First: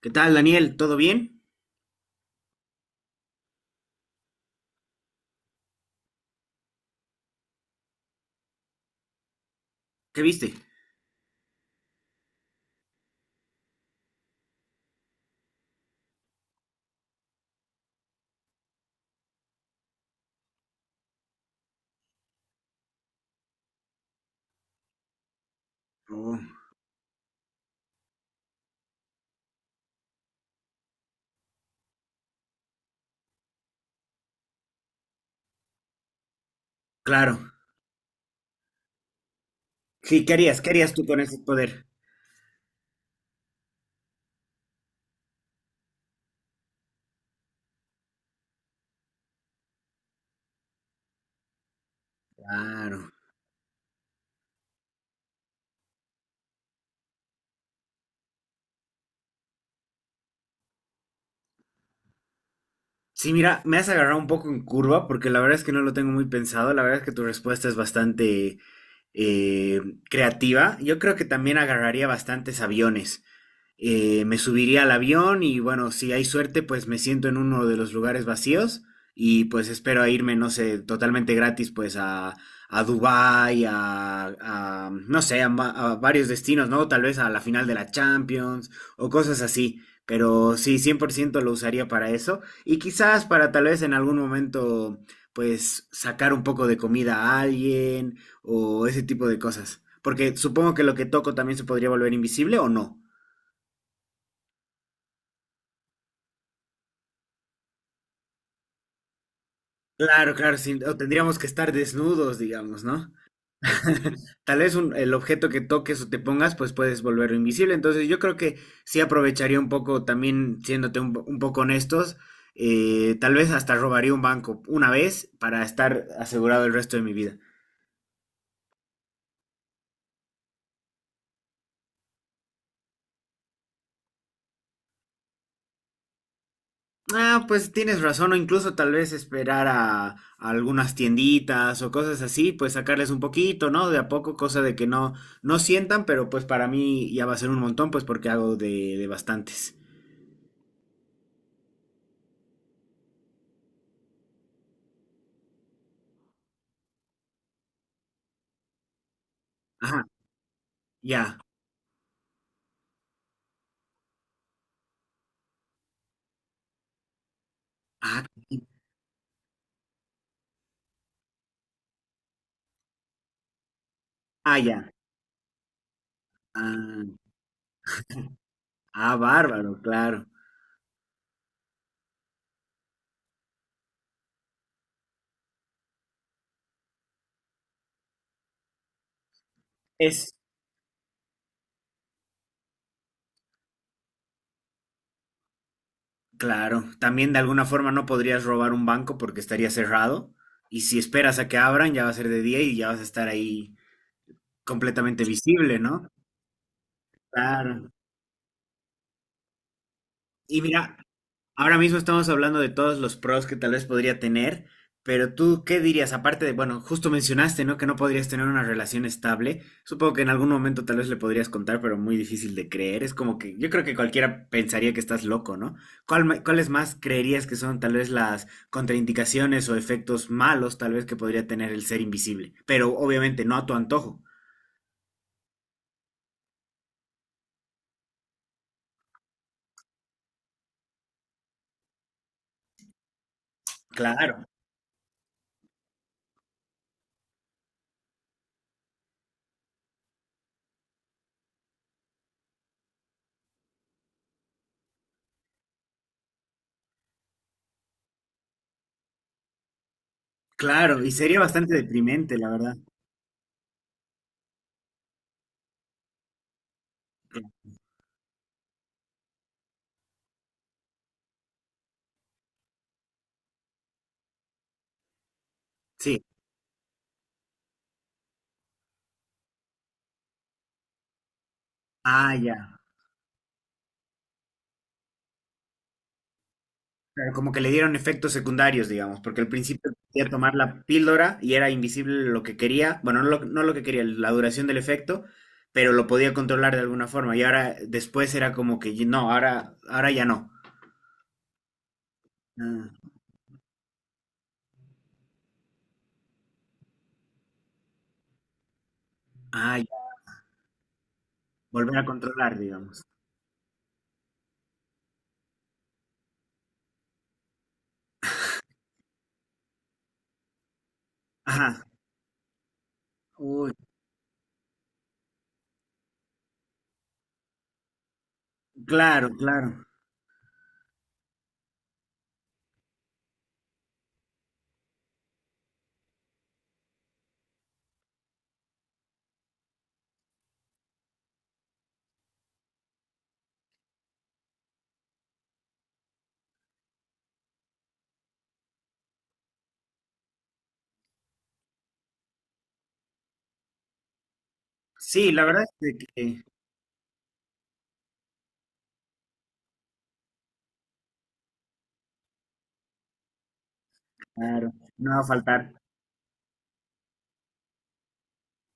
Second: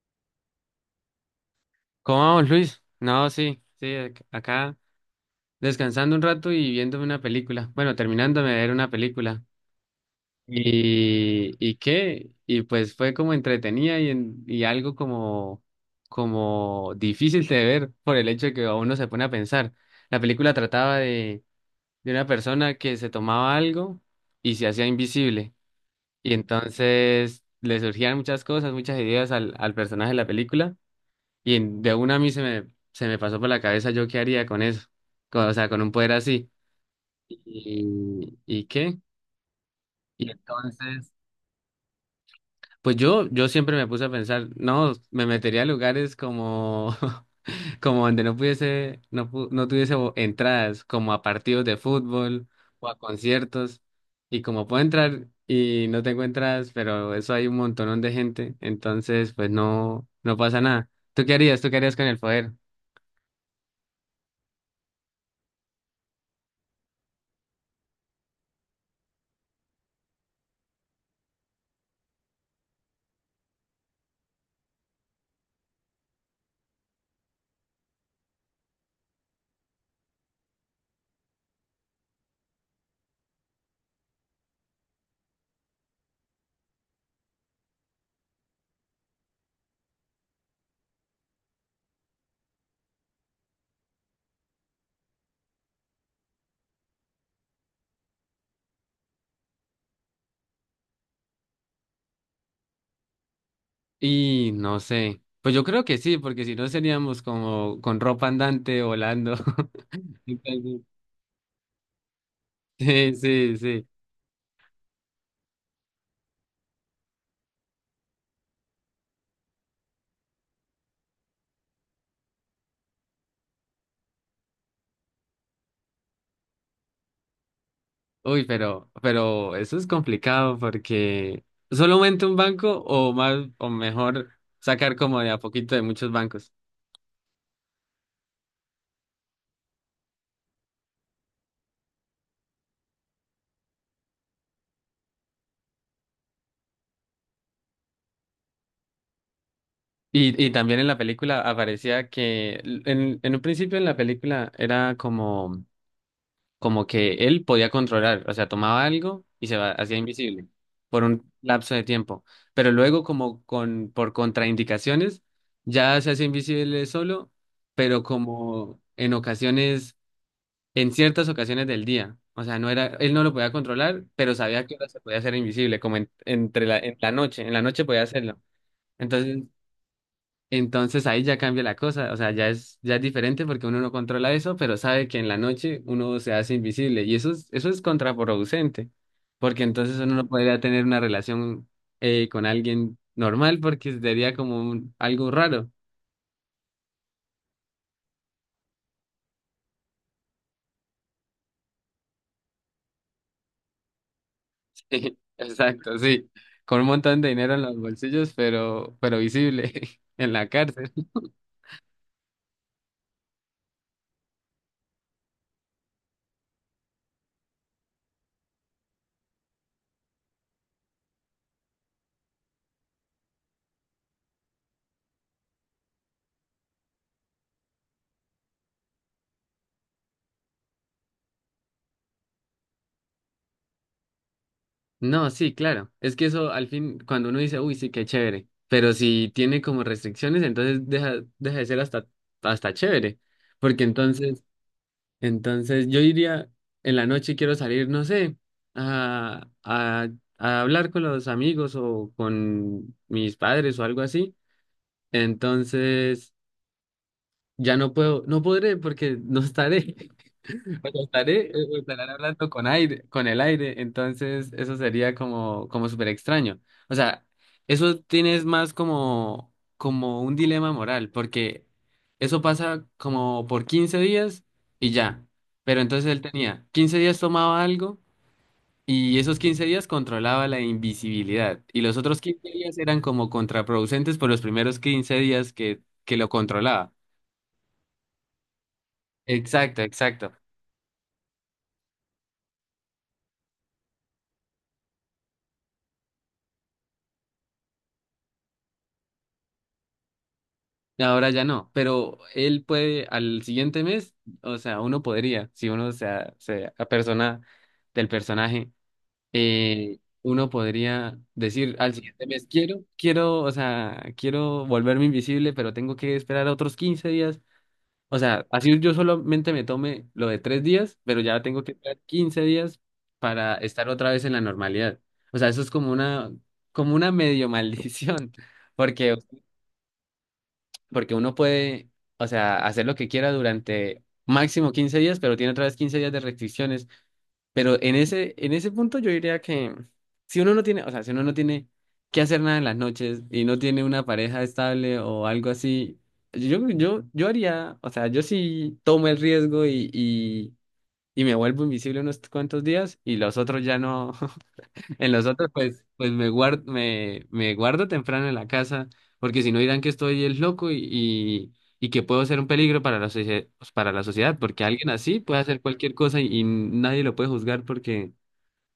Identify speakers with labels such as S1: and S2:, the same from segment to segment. S1: ¿Qué tal, Daniel? ¿Todo bien?
S2: ¿Cómo vamos, Luis? No, sí, sí, acá descansando un rato y viéndome una película. Bueno, terminándome de ver una película.
S1: ¿Qué viste?
S2: ¿Y qué? Y pues fue como entretenida y algo como, como difícil de ver por el hecho de que a uno se pone a pensar. La película trataba de una persona que se tomaba algo y se hacía invisible. Y
S1: Oh,
S2: entonces le surgían muchas cosas, muchas ideas al personaje de la película. Y de una a mí se me pasó por la cabeza yo qué haría con eso, o sea, con un poder así.
S1: claro.
S2: ¿Y qué?
S1: Sí,
S2: Y
S1: ¿qué harías? ¿Qué harías tú
S2: entonces,
S1: con ese poder?
S2: pues yo siempre me puse a pensar, no, me metería a lugares como, como donde no pudiese, no, no tuviese entradas, como a partidos de fútbol o a
S1: Claro.
S2: conciertos. Y como puedo entrar y no tengo entradas, pero eso hay un montonón de gente, entonces pues no, no pasa nada. ¿Tú qué harías? ¿Tú qué harías con el poder?
S1: Sí, mira, me has agarrado un poco en curva porque la verdad es que no lo tengo muy pensado. La verdad es que tu respuesta es bastante eh, creativa. Yo creo que también agarraría bastantes aviones. Me subiría al avión y bueno, si hay suerte, pues me siento en uno de los lugares vacíos y pues espero a irme, no sé, totalmente gratis, pues a Dubái, a, no sé, a varios destinos, ¿no? Tal vez a la final de la Champions o cosas así. Pero sí, 100% lo usaría para eso. Y quizás para tal vez en algún momento, pues sacar un poco de comida a alguien o ese tipo de cosas. Porque supongo que lo que toco también se podría volver invisible o no.
S2: Y no sé. Pues yo creo que sí, porque si no seríamos como con ropa andante volando.
S1: Claro, claro,
S2: Entonces,
S1: sí, o tendríamos que estar desnudos, digamos, ¿no?
S2: sí, sí, sí.
S1: Tal vez el objeto que toques o te pongas, pues puedes volverlo invisible. Entonces yo creo que sí aprovecharía un poco, también siéndote un poco honestos, tal vez hasta robaría un banco una vez para estar asegurado el resto de mi vida.
S2: Uy, pero eso es complicado porque solamente un banco o más, o mejor sacar como de a poquito de muchos bancos.
S1: Ah, pues tienes razón, o incluso tal vez esperar a algunas tienditas o cosas así, pues sacarles un poquito, ¿no? De a poco, cosa de que no, no sientan, pero pues para mí ya va a ser un montón, pues porque hago de bastantes.
S2: Y también en la película aparecía que en un principio en la película era como como que él podía controlar, o sea, tomaba algo y hacía
S1: Ajá,
S2: invisible por un
S1: ya.
S2: lapso de tiempo, pero luego como con por contraindicaciones ya se hace invisible solo, pero
S1: Ah, y-
S2: como en ocasiones, en ciertas ocasiones del día, o sea, no era, él no lo podía controlar, pero
S1: ah,
S2: sabía que ahora
S1: ya.
S2: se podía hacer invisible, como
S1: Ah,
S2: en la noche podía hacerlo.
S1: ah,
S2: Entonces
S1: bárbaro, claro.
S2: entonces ahí ya cambia la cosa, o sea, ya es diferente porque uno no controla eso, pero sabe que en la noche uno se hace invisible y eso es contraproducente, porque entonces uno no
S1: Es,
S2: podría tener una relación con alguien normal porque sería como algo raro.
S1: claro. También de alguna forma no podrías robar un banco porque estaría cerrado. Y si esperas a que abran, ya va a ser de día y ya vas a estar ahí
S2: Sí,
S1: completamente visible,
S2: exacto,
S1: ¿no?
S2: sí, con un montón de dinero en los
S1: Claro.
S2: bolsillos, pero visible en la
S1: Y
S2: cárcel.
S1: mira, ahora mismo estamos hablando de todos los pros que tal vez podría tener, pero tú, ¿qué dirías? Aparte de, bueno, justo mencionaste, ¿no? Que no podrías tener una relación estable. Supongo que en algún momento tal vez le podrías contar, pero muy difícil de creer. Es como que yo creo que cualquiera pensaría que estás loco, ¿no? Cuáles más creerías que son tal vez las contraindicaciones o efectos malos tal vez que podría tener el ser invisible? Pero obviamente no a tu antojo.
S2: No, sí, claro. Es que eso al fin, cuando uno dice, uy, sí, qué chévere, pero si tiene como restricciones, entonces deja de ser hasta chévere. Porque
S1: Claro,
S2: entonces yo iría en la noche y quiero salir, no sé, a, a, a hablar con los amigos o con mis padres o algo así. Entonces, ya no puedo, no podré porque no estaré. O sea,
S1: claro, y sería
S2: estaré,
S1: bastante
S2: o estarán
S1: deprimente,
S2: hablando
S1: la
S2: con
S1: verdad.
S2: aire, con el aire, entonces eso sería como, como súper extraño. O sea, eso tienes más como, como un dilema moral, porque eso pasa como por 15 días y ya. Pero entonces él
S1: Sí.
S2: tenía 15 días tomaba algo y esos 15 días controlaba la invisibilidad. Y los otros
S1: Ah,
S2: 15
S1: ya.
S2: días eran como contraproducentes por los primeros 15 días que lo controlaba.
S1: Claro, como que le dieron efectos secundarios, digamos, porque al
S2: Exacto,
S1: principio quería
S2: exacto.
S1: tomar la píldora y era invisible lo que quería, bueno, no lo que quería, la duración del efecto, pero lo podía controlar de alguna forma. Y ahora después era como que no, ahora ya no.
S2: Ahora ya no, pero él puede
S1: Ah,
S2: al siguiente mes, o sea, uno podría, si se apersona del personaje,
S1: ah, ya,
S2: uno podría decir al
S1: volver a
S2: siguiente mes,
S1: controlar, digamos.
S2: o sea, quiero volverme invisible, pero tengo que esperar otros 15 días. O sea, así yo solamente me tome lo de 3 días, pero ya tengo que
S1: Ajá.
S2: esperar 15 días para
S1: Uy,
S2: estar otra vez en la normalidad. O sea, eso es como una medio maldición. Porque,
S1: claro, claro.
S2: porque uno puede, o sea, hacer lo que quiera durante máximo 15 días, pero tiene otra vez 15 días de restricciones. Pero en ese punto yo diría que si uno no tiene, o sea, si uno no tiene que hacer nada en las noches y no tiene una pareja estable o algo así, yo haría, o sea, yo sí tomo el riesgo y me vuelvo invisible unos cuantos días y los otros ya no. En los
S1: Sí, la
S2: otros,
S1: verdad es
S2: pues,
S1: de que,
S2: me guardo temprano en la casa, porque si no dirán que estoy el loco y que puedo ser un peligro para la pues, para la sociedad, porque
S1: claro,
S2: alguien
S1: no
S2: así
S1: va a
S2: puede hacer
S1: faltar.
S2: cualquier cosa y nadie lo puede juzgar porque,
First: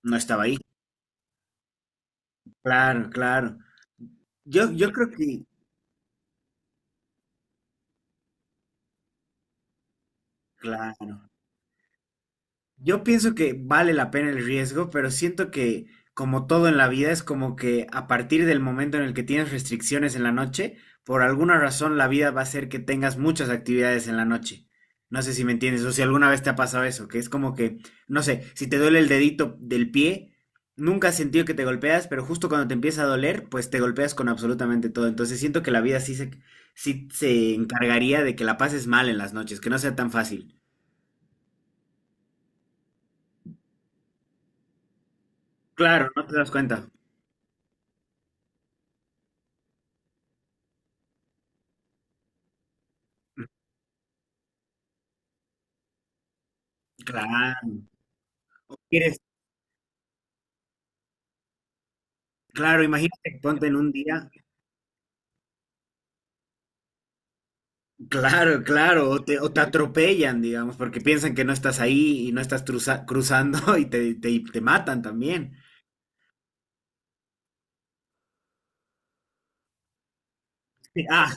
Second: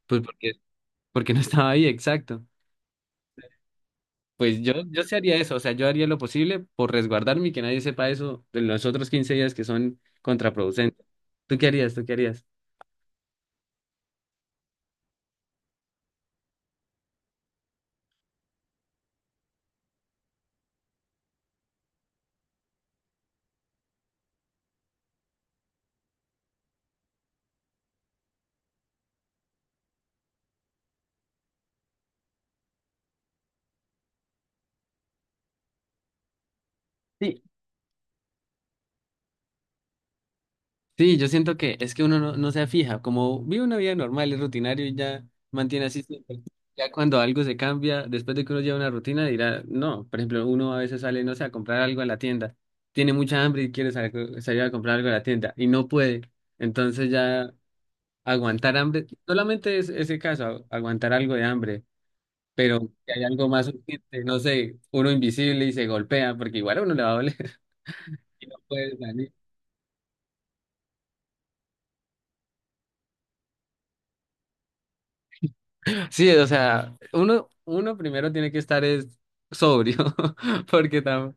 S1: No
S2: pues
S1: estaba
S2: porque,
S1: ahí.
S2: porque no estaba ahí, exacto.
S1: Claro, claro.
S2: Pues
S1: Yo,
S2: yo,
S1: yo
S2: yo
S1: creo
S2: sí haría
S1: que,
S2: eso, o sea, yo haría lo posible por resguardarme y que nadie sepa eso en los otros 15 días que son contraproducentes.
S1: claro.
S2: ¿Tú qué harías? ¿Tú qué harías?
S1: Yo pienso que vale la pena el riesgo, pero siento que como todo en la vida es como que a partir del momento en el que tienes restricciones en la noche, por alguna razón la vida va a hacer que tengas muchas actividades en la noche. No sé si me entiendes o si alguna vez te ha pasado eso, que es como que, no sé, si te duele el dedito del pie, nunca has sentido que te golpeas, pero justo cuando te empieza a doler, pues te golpeas con absolutamente todo. Entonces siento que la vida sí se, sí
S2: Sí,
S1: se encargaría de que la pases mal en las noches, que no sea tan fácil.
S2: sí, yo siento que es que uno no se fija, como vive una vida normal, es rutinario y ya mantiene así
S1: Claro, no te
S2: siempre.
S1: das cuenta.
S2: Ya cuando algo se cambia, después de que uno lleva una rutina, dirá, no, por ejemplo, uno a veces sale, no sé, a comprar algo a la tienda, tiene mucha hambre y quiere salir a comprar algo a la tienda y no puede, entonces ya
S1: Claro,
S2: aguantar hambre,
S1: quieres,
S2: solamente es ese caso, aguantar algo de hambre, pero
S1: claro,
S2: si hay
S1: imagínate,
S2: algo
S1: ponte
S2: más
S1: en un
S2: urgente,
S1: día,
S2: no sé, uno invisible y se golpea, porque igual a uno le va a doler y
S1: claro,
S2: no puede
S1: claro, o
S2: salir.
S1: te, o te atropellan, digamos, porque piensan que no estás ahí y no estás cruzando y te, te matan también.
S2: Sí, o sea, uno primero tiene que estar es sobrio, porque
S1: Sí, ah,
S2: tam-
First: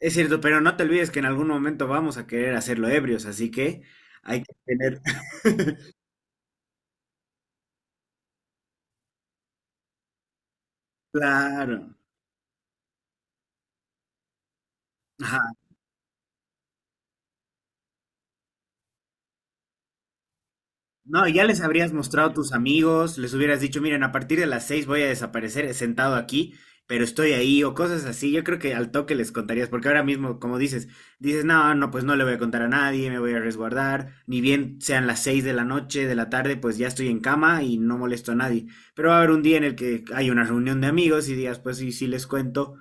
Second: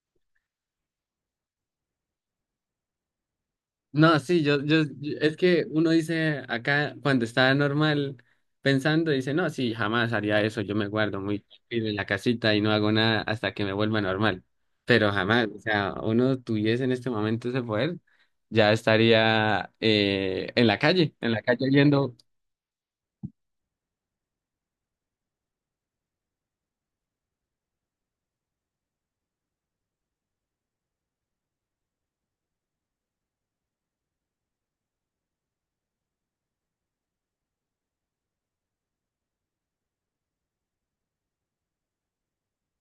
S1: es cierto, pero no te olvides que en algún momento vamos a querer hacerlo ebrios, así que
S2: no, sí,
S1: hay que tener,
S2: es que uno dice acá, cuando está normal pensando, dice, no, sí, jamás haría eso, yo me guardo muy tranquilo en
S1: claro,
S2: la casita y no hago nada hasta que me vuelva normal. Pero
S1: ajá,
S2: jamás, o sea, uno tuviese en este momento ese poder, ya estaría en la calle,
S1: no,
S2: en la
S1: ya les
S2: calle.
S1: habrías mostrado a tus amigos, les hubieras dicho, miren, a partir de las 6 voy a desaparecer sentado aquí, pero estoy ahí, o cosas así. Yo creo que al toque les contarías, porque ahora mismo, como dices, dices, no, no, pues no le voy a contar a nadie, me voy a resguardar, ni bien sean las 6 de la noche, de la tarde, pues ya estoy en cama y no molesto a nadie. Pero va a haber un día en el que hay una reunión de amigos y días, pues sí, sí les cuento,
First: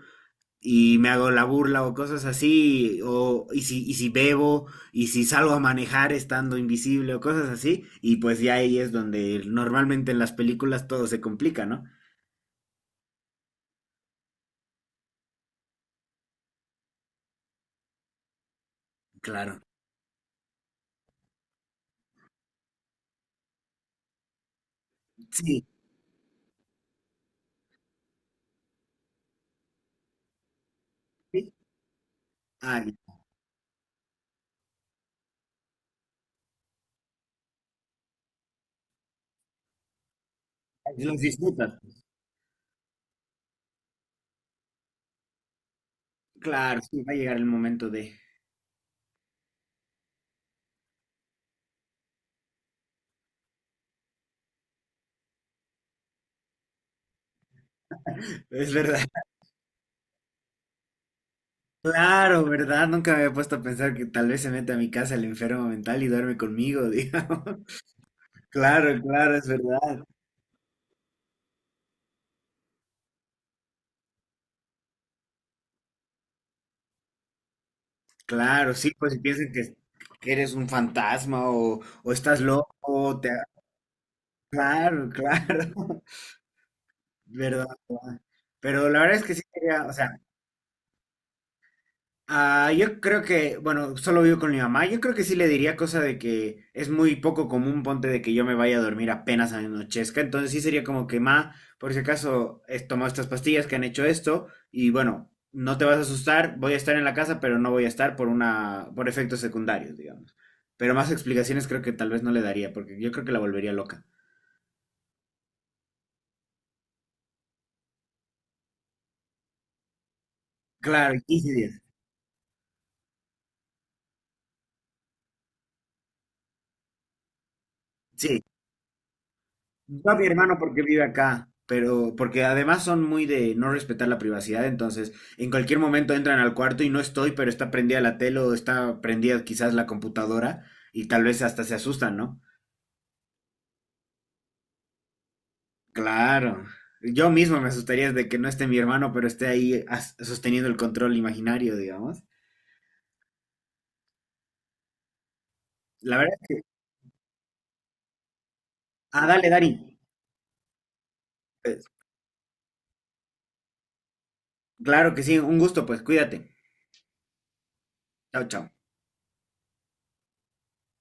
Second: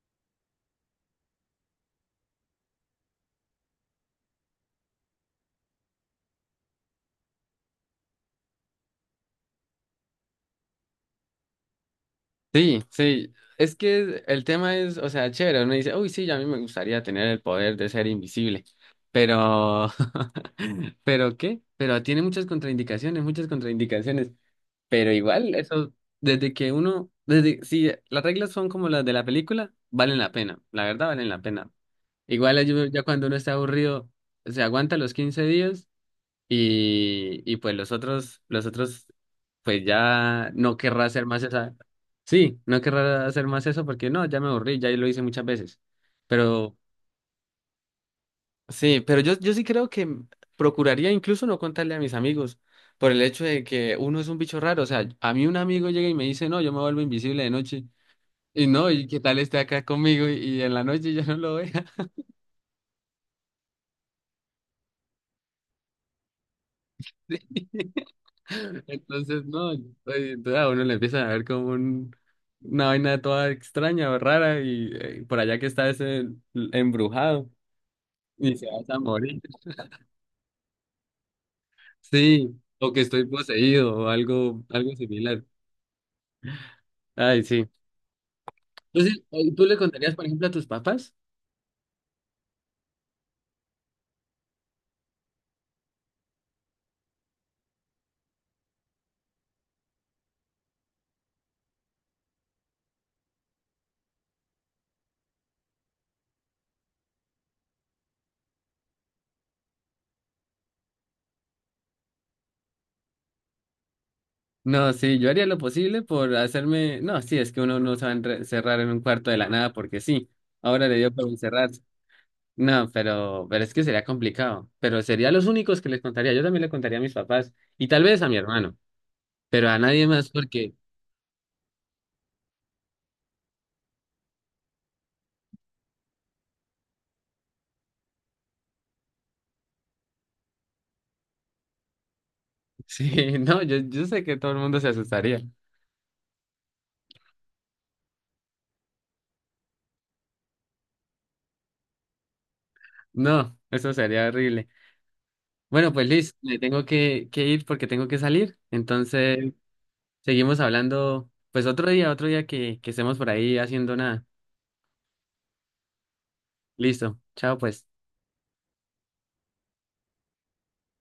S1: y me hago la burla o cosas así, o, y si bebo, y si salgo a manejar estando invisible o cosas así, y pues ya ahí es donde normalmente en las películas todo se complica, ¿no?
S2: Sí, sí, es que el tema es, o sea, chévere, uno dice, uy, sí, a mí me gustaría tener el poder de ser invisible,
S1: Claro.
S2: pero, pero ¿qué? Pero tiene muchas contraindicaciones, pero igual
S1: Sí.
S2: eso, desde que uno, desde, si las reglas son como las de la película, valen la pena, la verdad valen la
S1: Sí.
S2: pena. Igual
S1: Ah,
S2: yo- ya cuando uno está aburrido, se aguanta los 15 días y pues los otros, pues ya no querrá
S1: los
S2: hacer más
S1: disfrutas.
S2: esa. Sí, no querrá hacer más eso porque no, ya me aburrí, ya lo hice muchas veces. Pero
S1: Claro, sí, va a llegar el momento de...
S2: sí, pero yo sí creo que procuraría incluso no contarle a mis amigos por el hecho de que uno es un bicho raro. O sea, a mí un amigo llega y me dice, no, yo me vuelvo invisible de noche. Y
S1: Es
S2: no,
S1: verdad.
S2: ¿y qué tal esté acá conmigo y en la noche ya no lo vea?
S1: Claro, ¿verdad? Nunca me había puesto a pensar que tal vez se mete a mi casa el enfermo mental y duerme conmigo, digamos. Claro, claro,
S2: Entonces,
S1: es
S2: no, yo
S1: verdad.
S2: estoy- entonces a uno le empiezan a ver como una vaina toda extraña o rara y por allá que está ese embrujado y se
S1: Claro,
S2: vas
S1: sí,
S2: a
S1: pues si
S2: morir.
S1: piensan que eres un fantasma o estás
S2: Sí, o que
S1: loco,
S2: estoy
S1: te...
S2: poseído o algo
S1: Claro,
S2: similar.
S1: claro,
S2: Ay,
S1: verdad,
S2: sí.
S1: verdad. Pero la verdad
S2: Entonces,
S1: es que sí
S2: ¿tú le
S1: quería, o sea,
S2: contarías, por ejemplo, a tus papás?
S1: ah, yo creo que, bueno, solo vivo con mi mamá. Yo creo que sí le diría cosa de que es muy poco común, ponte de que yo me vaya a dormir apenas anochezca. Entonces sí sería como que, ma, por si acaso he tomado estas pastillas que han hecho esto y bueno, no te vas a asustar, voy a estar en la casa, pero no voy a estar por una, por efectos secundarios, digamos. Pero más explicaciones creo que tal vez no le daría, porque yo creo que la volvería loca.
S2: No, sí, yo haría lo posible por hacerme. No, sí, es que uno no se va a encerrar en un cuarto de la nada porque sí. Ahora le dio
S1: Claro,
S2: por
S1: 15
S2: encerrarse.
S1: días.
S2: No, pero es que sería complicado. Pero sería los únicos que les contaría. Yo también le contaría a mis papás y tal vez a mi
S1: Sí,
S2: hermano, pero a nadie
S1: yo a mi
S2: más
S1: hermano
S2: porque,
S1: porque vive acá, pero porque además son muy de no respetar la privacidad, entonces en cualquier momento entran al cuarto y no estoy, pero está prendida la tele o está prendida quizás la computadora y tal vez hasta se asustan, ¿no?
S2: sí, no, yo sé que todo el mundo se asustaría.
S1: Claro. Yo mismo me asustaría de que no esté mi hermano, pero esté ahí sosteniendo el control imaginario, digamos.
S2: No, eso sería horrible. Bueno, pues
S1: La
S2: Liz,
S1: verdad.
S2: me tengo que ir porque tengo que salir.
S1: Ah, dale,
S2: Entonces,
S1: Dari.
S2: seguimos hablando, pues
S1: Eh,
S2: otro día que estemos por ahí haciendo nada.
S1: Claro que sí, un gusto, pues cuídate.
S2: Listo, chao pues.
S1: Chao, chao.